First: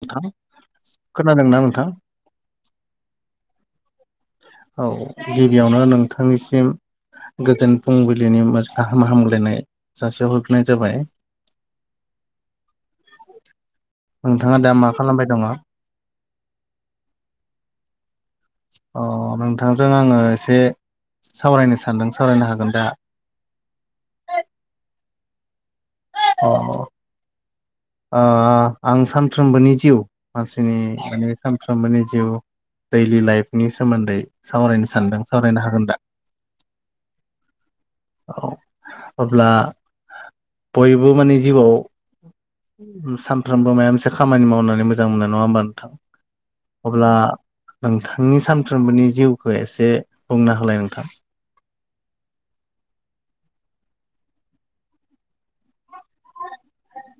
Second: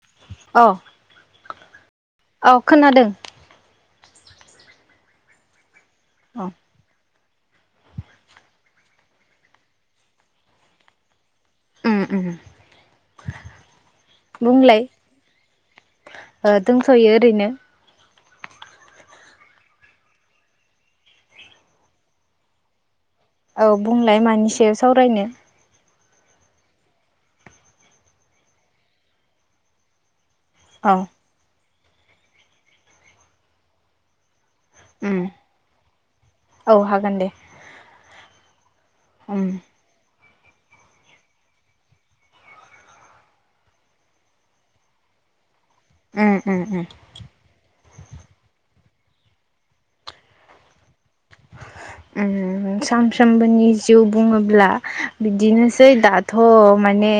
नोंथां औ खोनादोंना नोंथां? औ खोनादों औ गिबियावनो औ नोंथांनिसिम गोजोन फुंबिलिनि [unintelligible] हामग्लायनाय जासिहरग्रोनाय जाबाय। नोंथाङा दा बुंलाय मा खालामबाय दङ? ओ दोंथ'यो ओरैनो। अ नोंथांजों आङो एसे सावरायनो सानदों सावरायनो हागोन दा? औ बुंलाय मानि सायाव सावरायनो? अ ओ आं सानफ्रोमबोनि जिउ मानसिनि औ माने सानफ्रोमबोनि जिउ दैलि लाइफनि सोमोन्दै सावरायनो सानदों सावरायनो हागोन दा? औ हागोन दे औ उम अब्ला बयबो माने जिउआव सानफ्रोमबो माबा मोनसे खामानि मावनानै मोजां मोननाय नङा होमबा नों थां उम उम अब्ला नोंथांनि सानफ्रोमबोनि जिउखौ एसे बुंना होलाय नोंथां? उम सानफ्रोमबोनि जिउ बुङोब्ला बिदिनो सै दाथ' माने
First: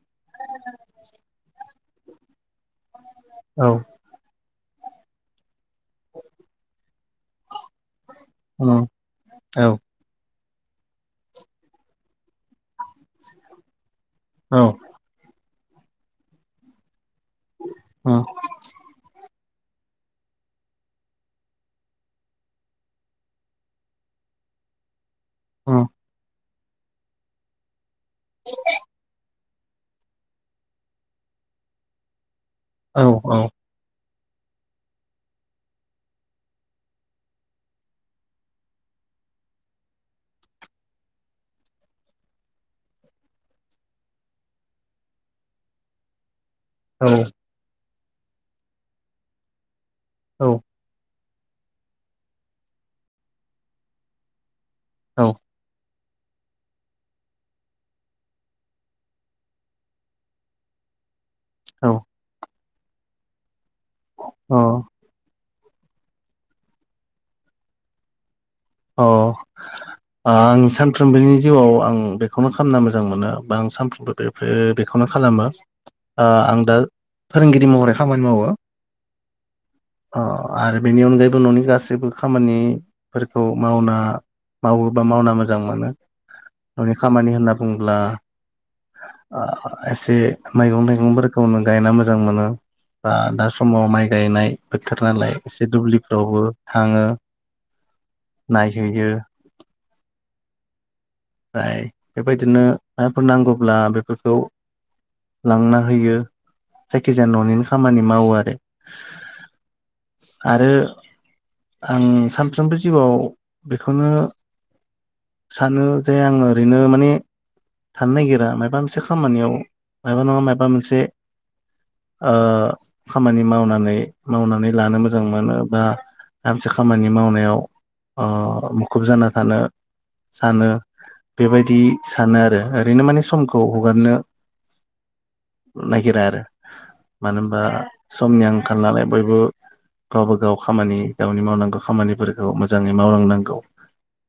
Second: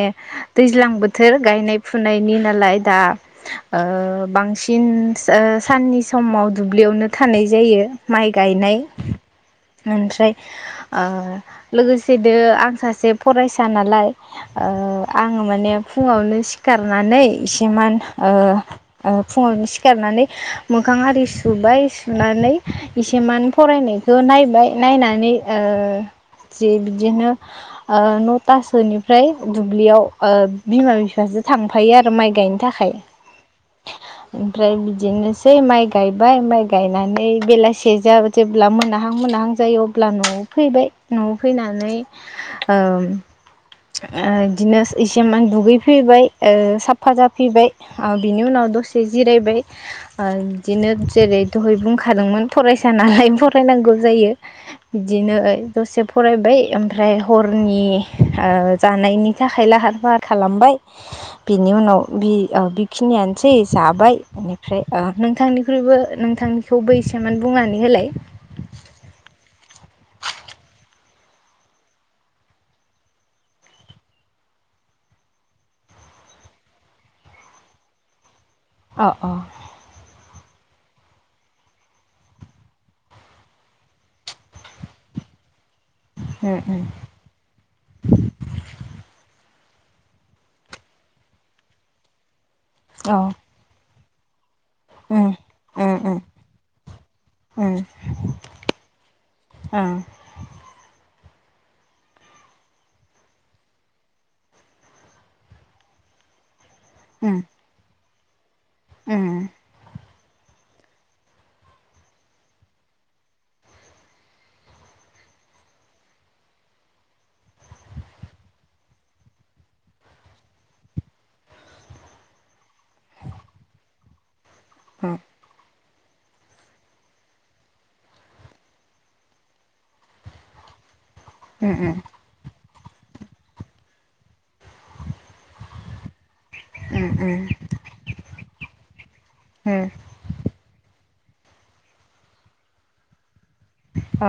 दैज्लां बोथोर गायनाय फुनायनि नालाय दा औ ओ बांसिन ओ साननि समाव दुब्लियावनो थानाय जायो। माइ गायनाय उम औ [unintelligible] ओमफ्राय लोगोसेनो आं सासे फरायसा नालाय ओ आङो माने फुङावनो सिखार नानै इसेमान उम ओ ओ फुङावनो सिखारनानै मोखां आरि सुबाय सुनानै इसे मान फरायनाय [unintelligible] नायबाय नायनानै ओ उम जि बिदिनो ओ नथासोनिफ्राय दुब्लियाव ओ बिमा बिफाजो थांफायो आरो माइ गायनो। थाखाय औ औ। ओमफ्राय बिदिनोसै माइ गायबाय माइ गायनानै बेलासे जा जेब्ला मोना हां मोनहां जायो अब्ला न'आव फैबाय न'आव फैनानै ओम ओ दिनो इसेमान दुगैफैबाय ओ औ साफा जाफिबाय ओ बिनि उनाव दसे जिरायबाय ओ बिदिनो जेरै दहाय बुंखादोंमोन फरायसा नालाय फरायनांगौ जायो औ बिदिनो दसे फरायबाय ओमफ्राय हरनि ओ जानायनि थाखाय लाहार फाहार खालामबाय बिनि उनाव बि ओ बेखिनियानोसै जाबाय बिनिफ्राय ओ नोंथांनि खैबो नोंथांनिखौ इसेमान बुंनानै होलाय? औ। आं सानफ्रोमबोनि जिउआव आं बेखौनो खालामना मोजां मोनो बा आं सानफ्रोमबो बे बेबेखौनो खालामो ओ आं दा फोरोंगिरि महरै खामानि मावो। अ अ। अ आरो बेनि अनगायैबो न'नि गासैबो खामानि औ मावना मावोबा मावना मोन मोजां मोनो उम न'नि खामानि होनना बुङोब्ला एसे मैगं थाइगंफोरखौनो गायना मोजां मोनो उम अ दा समाव माइ गायनाय बोथोर नालाय एसे दुब्लिफ्रावबो थाङो उम [unintelligible] ओमफ्राय बेबायदिनो माफोर नांगोब्ला बेफोरखौ लांना होयो जायखिजाया न'निनो खामानि मावो आरो। उम। आरो आं सानफ्रोमबो जिउआव बिखौनो सानो जे आङो ओरैनो माने थानो नागिरा मायबा मोनसे खामानियाव मायबा नङा मायबा मोनसे ओ खामानि मावनानै मावनानै लानो मोजां मोनो बा गामसे खामानि मावनायाव ओ मुखुब जाना थानो सानो उम औ उम ओ उम बेबायदि सानो आरो। ओरैनो माने समखौ हगारनो नागिरा आरो। उम मानो होनबा समनि आंखाल नालाय बयबो गावबागाव खामानि गावनि मावनांगौ खामानिफोरखौ मोजाङै मावलांनांगौ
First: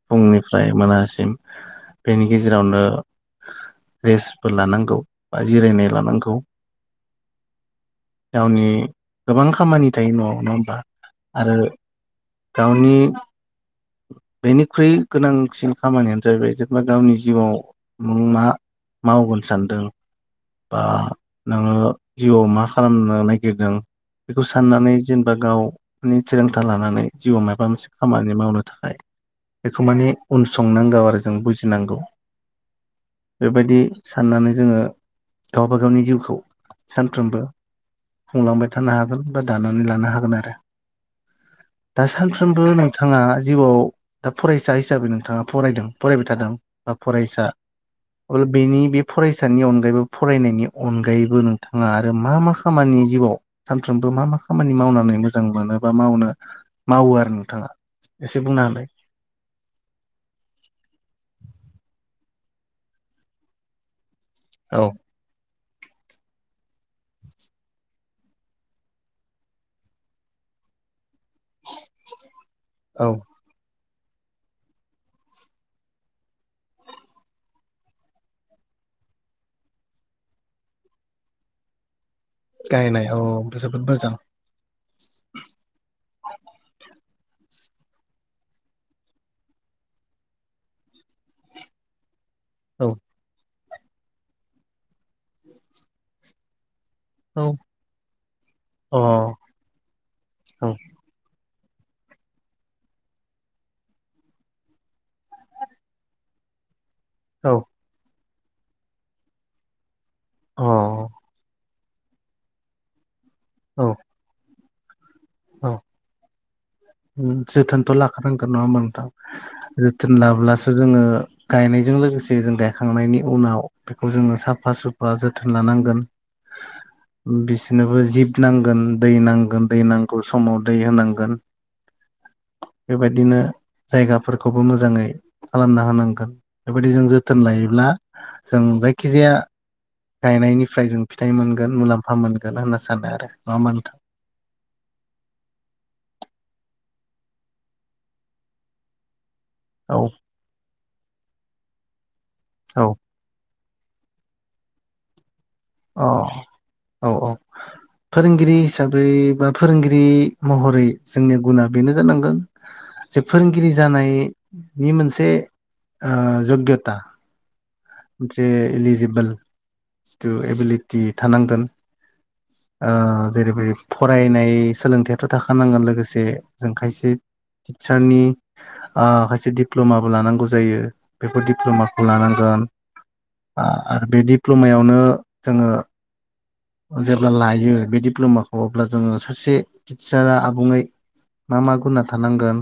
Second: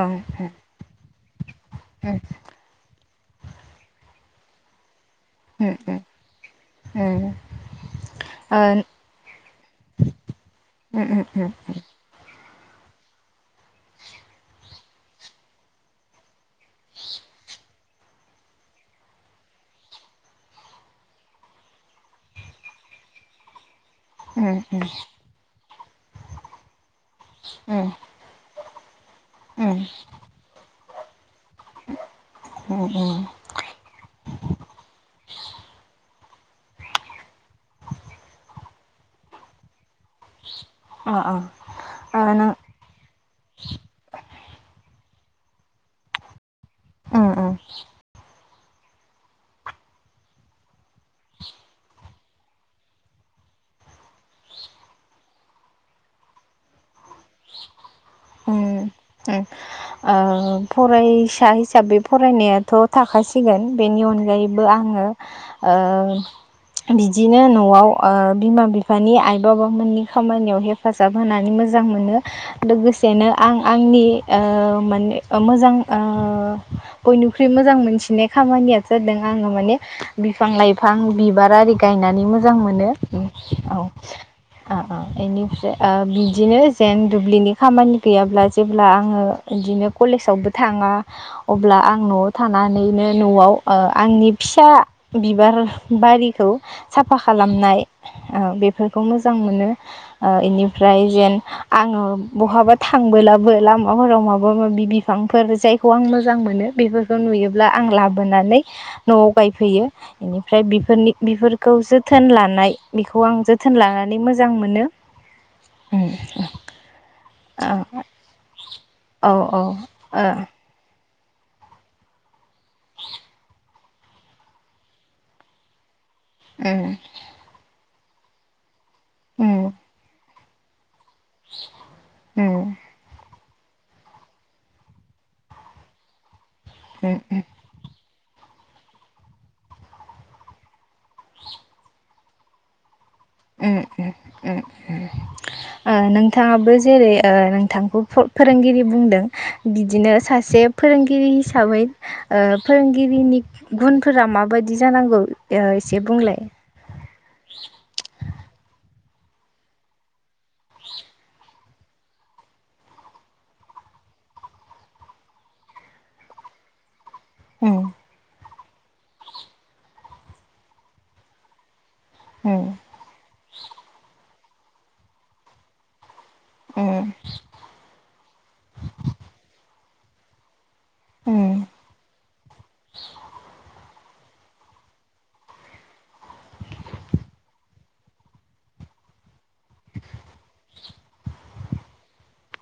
फुंनिफ्राय मोनासिम बेनि गेजेरावनो रेस्टबो लानांगौ। बा उम जिरायनाय उम लानांगौ। गावनि गोबां खामानि थायो न'आव नङा होमबा आरो गावनि बेनिख्रुइ गोनांसिन खामानियानो जाहैबाय बा गावनि जिउआव नों मा मावगोन सानदों बा नोङो जिउआव मा खालामनो नागिरदों। बेखौ साननानै जेनेबा गावनि थिरोंथा लानानै जिउआव मायबा मोनसे खामानि मावनो थाखाय बेखौ माने उनसंनांगौ आरो जों बुजिनांगौ बेबायदि साननानै जोङो गावबागावनि जिउखौ सानफ्रोमबो खुंलांबाय थानो हागोन बा दानानै लानो हा हागोन आरो अ अ दा सानफ्रोमबो नों थाङा जिउआव दा फरायसा हिसाबै नोंथाङा फरायदों फरायबाय थादों बा उम फरायसा उम अल बेनि बे फरायसानि अनगायैबो फरायनायनि अनगायैबो नोंथाङा आरो मा मा खामानि जिउआव सानफ्रोमबो मा मा खामानि मावनानै मोजां मोनो बा मावनो मावो आरो नोंथाङा? एसे बुंना होलाय। उम उम ओ फरायसा हिसाबै फरायनायाथ' थाखासिगोन बेनि अन गायैबो औ आङो ओ बिदिनो न'आव ओ बिमा बिफानि आइ बाबामोननि खामानियाव हेफाजाब हेफाजाब होनानै मोजां मोनो औ लोगोसेनो आं आंनि ओ माने मोजां ओ बयनिख्रुइ मोजां मोनसिनाय खामानिया जादों आङो माने बिफां लाइफां बिबार आरि गायनानै मोजां मोनो गायनाय औ औ बिदिनो जोबोद ओ मोजां ओ बिनिफ्राय ओ बिदिनो जेन दुब्लिनि खामानि गैयाब्ला जेब्ला आङो बिदिनो कलेजावबो थाङा अब्ला आं न'आव औ थानानैनो न'आव ओ आंनि फिसा ओ बिबार बारिखौ साफा अ खालामनाय बेफोरखौ औ मोजां मोनो ओ अ इनिफ्राय जेन आङो बहाबा थांबोलाबो लामाफोराव माबा माबा माबि बिफांफोर जायखौ आं मोजां मोनो बेफोरखौ नुयोब्ला आं लाबो बोनाने न'आव नायफैयो इनिफ्राय औ बिफोरनि बिफोरखौ जोथोन लानाय बिख खौ आं जोथोन लानानै मोजां मोनो। औ औ जोथोनथ' लाखानांगोन नङा मोनथां। औ ओ जोथोन लाब्लासो जों जोङो गायनायजों लोगोसे जों गायखांनायनि उनाव बेखौ जोङो साफा सुफा जोथोन लानांगोन। उम बिसोरनोबो जिब नांगोन दै नांगोन उम दै नांगौ समाव दै होनांगोन। उम बेबायदिनो जायगाफोरखौबो मोजाङै खालामना होनांगोन बेबायदि जों उम जोथोन लायोब्ला जों जायखिजाया गायनायनिफ्राय जों फिथाइ मोनगोन मुलाम्फा मोनगोन होनना सानो आरो नङा मा उम नोंथां उम उम ओ नोंथाङाबो जेरै ओ नोंथांखौ फोरोंगिरि बुंदों औ बिदिनो सासे फोरोंगिरि हिसाबै ओ औ फोरोंगिरिनि गुनफोरा माबायदि जानांगौ एसे अ बुंलाय औ औ फोरोंगिरि हिसाबै बा फोरोंगिरि महरै जोंनिया गुना बेनो जानांगोन जे फोरोंगिरि जानायनि मोनसे ओ जग्यथा उम जे इलिजिबोल जिथु एबिलिटि थानांगोन। उम ओ जेरैबादि फरायनाय सोलोंथायाथ' थाखानांगोन लोगोसे जों खायसे उम टिचारनि ओ खायसे दिप्ल'माबो लानांगौ जायो बेफोर उम दिडप्ल'माखौ लानांगोन बे दिप्ल'मायावनो जोङो जे अब्ला लायो बे डप्ल'माखौ अब्ला जोङो सासे टिचारा आबुङै मा मा गुना थानांगोन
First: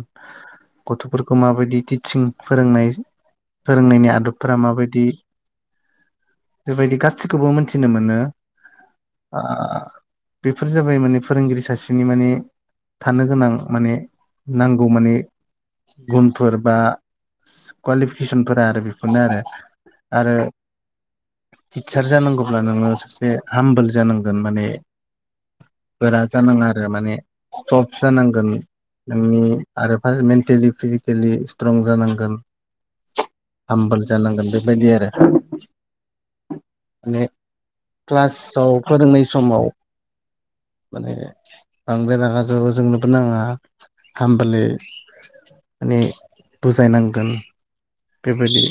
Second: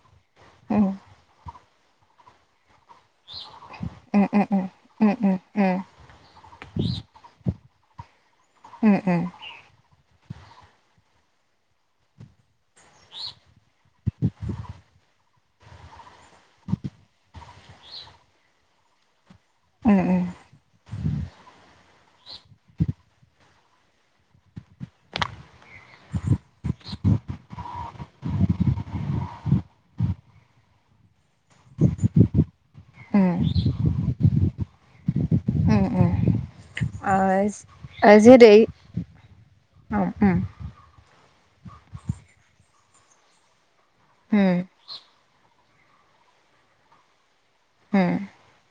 उम गथ'फोरखौ माबायदि टिचिं फोरोंनाय फोरोंनायनि उम आदबफोरा उम उम माबायदि उम बेबायदि गासिखौबो मोनथिनो मोनो उम ओ बेफोर जाबाय माने फोरोंगिरि सासेनि माने थानो गोनां माने नांगौ माने गुनफोर बा कुवालिफिकेसनफोरा आरो बेफोरनो उम उम आरो टिचार जानांगौब्ला नोङो सासे हामबोल जानांगोन माने गोरा जानाङा आरो माने सफ जानांगोन नोंनि आरो मेन्टेलि फिजिकेलि स्ट्रं जानांगोन। उम हामबोल जानांगोन बेबायदि आरो उम उम ओ माने क्लासाव फोरोंनाय समाव [inaudible] ओ उ माने बांद्राय रागाज जोंनोबो नाङा उम खामबललि माने बुजायनांगोन उम बेबायदि।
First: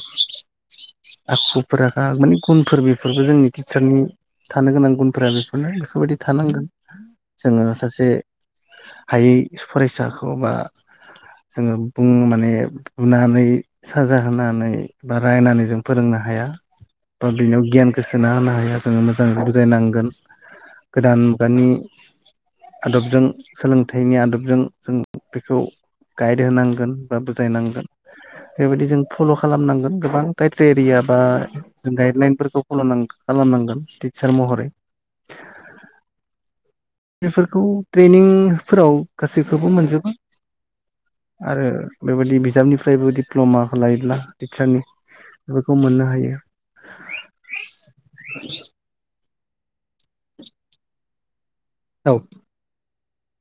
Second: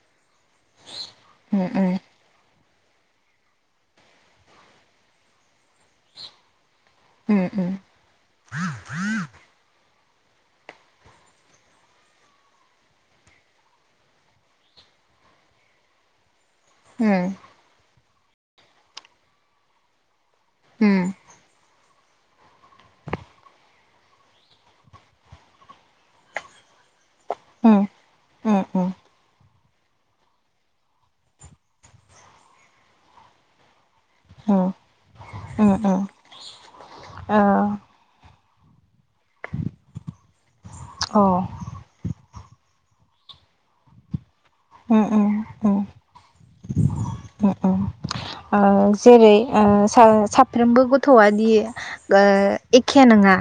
आखुफोरा उम माने गुनफोर बेफोरबो जोंनि टिचारनि थानो गोनां। उम हायै फरायसाखौ बा जोङो बुं साजा होनानै बा रायनानै जों फोरोंनो हाया बा बिनियाव गियान गोसोना होनो हाया जोङो मोजाङ बुजायनांगोन उम गोदान मुगानि आदबजों सोलोंथाइनि आदबजों जों बेखौ गाइड होनांगोन बा उम बुजायनांगोन। उम बेबायदि उम जों फल' खालामनांगोन गोबां ख्राइटेरिया बा गाइडलाइनफोरखौ फनो' खालाम नांगोन टिचार महरै। उम उम बेफोरखौ ट्रेनिंफोराव गासैखौबो मोनजोबा। आरो बेबायदि बिजाबनिफ्रायबो दिप्ल'माखौ लायोब्ला उम उम खौ उम मोननो हायो। आ जेरै आ सा साफ्रोमबो गथ'आदि औ औ एक खे नङा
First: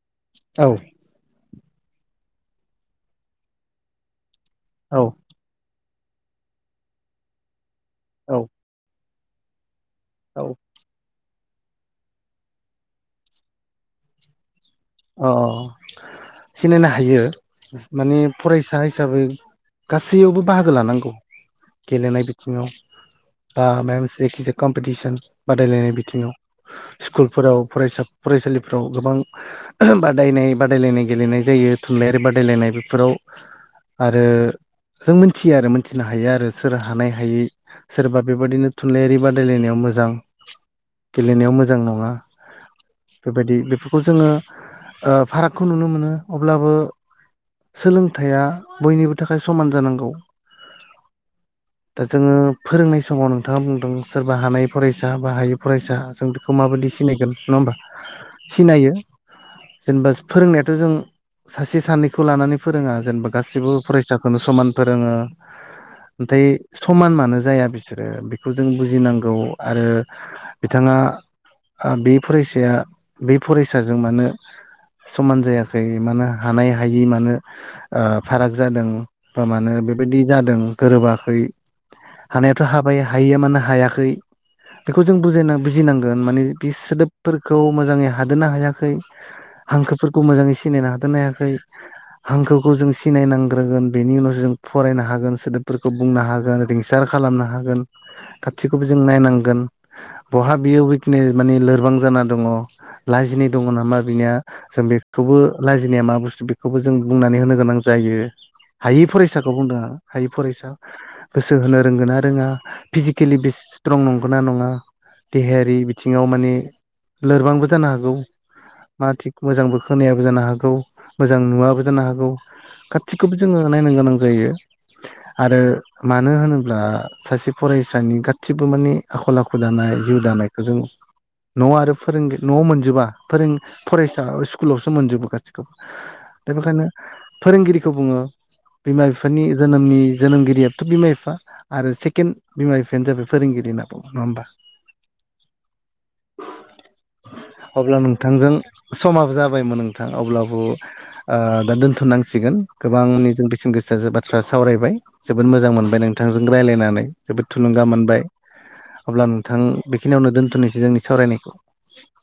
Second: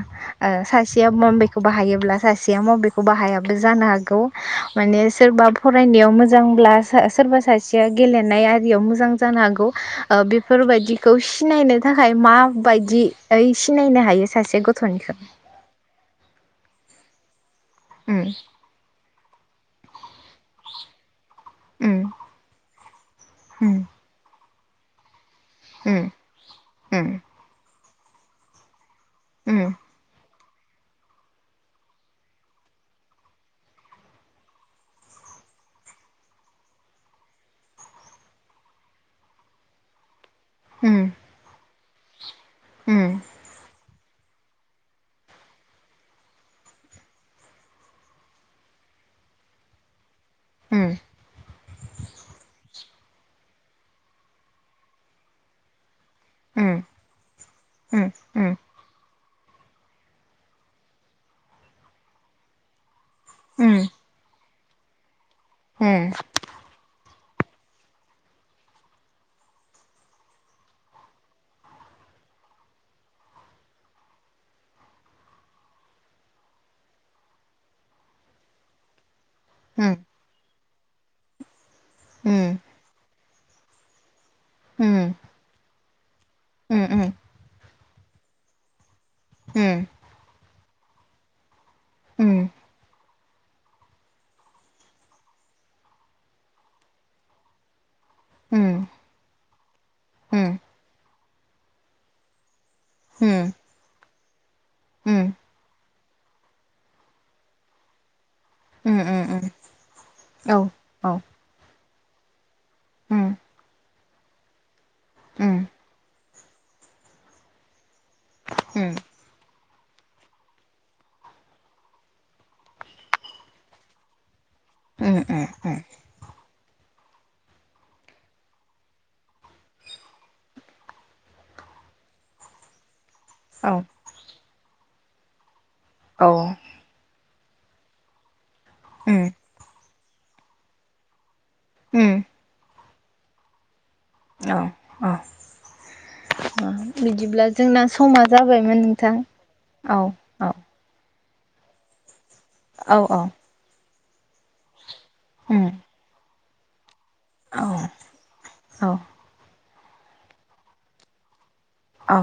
ओ सासेया मबेखौ बाहायोब्ला सासेया मबेखौ बाहायाबो जानो हागौ। माने सोरबा फरायनायाव मोजांब्ला सोरबा सासेया गेलेनाय आरियाव मोजां। जानो हांगौ बेफोरबायदिखौ सिनायनो थाखाय माबायदि सिनायनो हायो सासे गथ' अ अ सिनायनो हायो माने उम फरायसा हिसाबै गासैयावबो बाहागो लानांगौ उम गेलेनाय बिथिङाव बा मायबा मोनसे जाया। कम्पिटिसन बादायलायनाय उम बिथिङाव उम स्कुलफोराव फराय फरायसालिफ्राव गोबां उम बादायनाय बादायलायनाय गेलेनाय जायो थुनलाइयारि बादायलायनाय बेफोराव आरो जों मोनथियो आरो मोनथिनो हायो आरो सोर हानाय हायै सोरबा बेबायदिनो थुनलाइयारि बादायलायनायाव मोजां। उम गेलेनायाव मोजां नङा उम बेबायदि बेफोरखौ जोङो ओ फारागखौ नुनो मोनो अब्लाबो सोलोंथाइया बयनिबो थाखाय समान जानांगौ। उम दा जोङो फोरोंनाय समाव नोंथाङा बुंदों सोरबा हानाय फरायसा बा हायै फरायसा जों बेखौ उम माबायदि सिनायगोन नङा होमबा उम सिनायो। जेनेबा फोरोंनायाथ' जों सासे सानैखौ लानानै फोरोङा। जेनेबा गासिबो उम फरायसाखौनो समान फोरोङो नथाय समान मानो जाया बिसोरो बेखौ जों बुजिनांगौ आरो बिथाङा आ बे फरायसाया बे फरायसाजों मानो समान जायाखै मानो हानाय हायि मानो ओ फाराग जादों। फोर मानो उम उम बेबायदि जादों गोरोबाखै उम हानायाथ' हाबाया हयिया मानो हायाखै उम बेखौ जों बुजायना बुजिनांगोन माने बे उम उम सोदोबफोरखौ मोजाङै हादनो हायाखै उम हांखोफोरखौ मोजाङै सिनायनो हादेरनो हायाखै उम हांखोखौ जों सिनायनांग्रोगोन बेनि उनावसो जों फरायनो हागोन सोदोबफोरखौ बुंनो हागोन रिंसार खालामनो हागोन। उम खाथिखौबो जों नायनांगोन बहा बियो उइकनेस माने लोरबां जाना दङ। लाजिनाय। उम बा बिनिया जों उम बेखौबो लाजिनाया मा बुस्थु बेखौबो जों बुंनानै होनो गोनां जायो। उम हायै उम फरायसाखौ बुंदों आ हायै औ फरायसा औ गोसो होनो रोंगोन ना रोङा? उम फिजिकेलि बेस स्ट्रं नंगौना नङा उम देहायारि बिथिङाव माने लोरबांबो जानो हागौ मा उम थिग मोजांबो होनायाबो जानो हागौ मोजां नुवाबो जानो हागौ गासिखौबो जोङो नायनो गोनां जायो आरो मानो होनोब ब्ला सासे फरायसानि गासिबो माने आखल आखु दानाय जिउ दानायखौ जों न' आरो फोरों न'आव मोनजोबा फोरों फरायसा स्कुलावसो मोनजोबो गासिखौबो दा बेखायनो फोरोंगिरिखौ बुङो बिमा बिफानि जोनोमनि जोनोमगिरियाथ' बिमा बिफा आरो सेकेण्ड बिमा बिफायानो जाबाय फोरोंगिरिना औ औ बिदिब्ला जोंना समा जों जाबायमोन नोंथां समाबो जाबाय होनबा औ नोंथां औ अब्लाबो ओ दा दोनथ नांसिगोन सिगोन औ औ गोबांनि जों बेसेन गोसा बाथ्रा सावरायबाय जोबोद उम मोजां मोनबाय नोंथांजों रायज्लायनानै जोबोद औ थुलुंगा मोनबाय औ अब्ला नोंथां बेखिनियावनो दोनथनोसै जोंनि सावरायनायखौ औ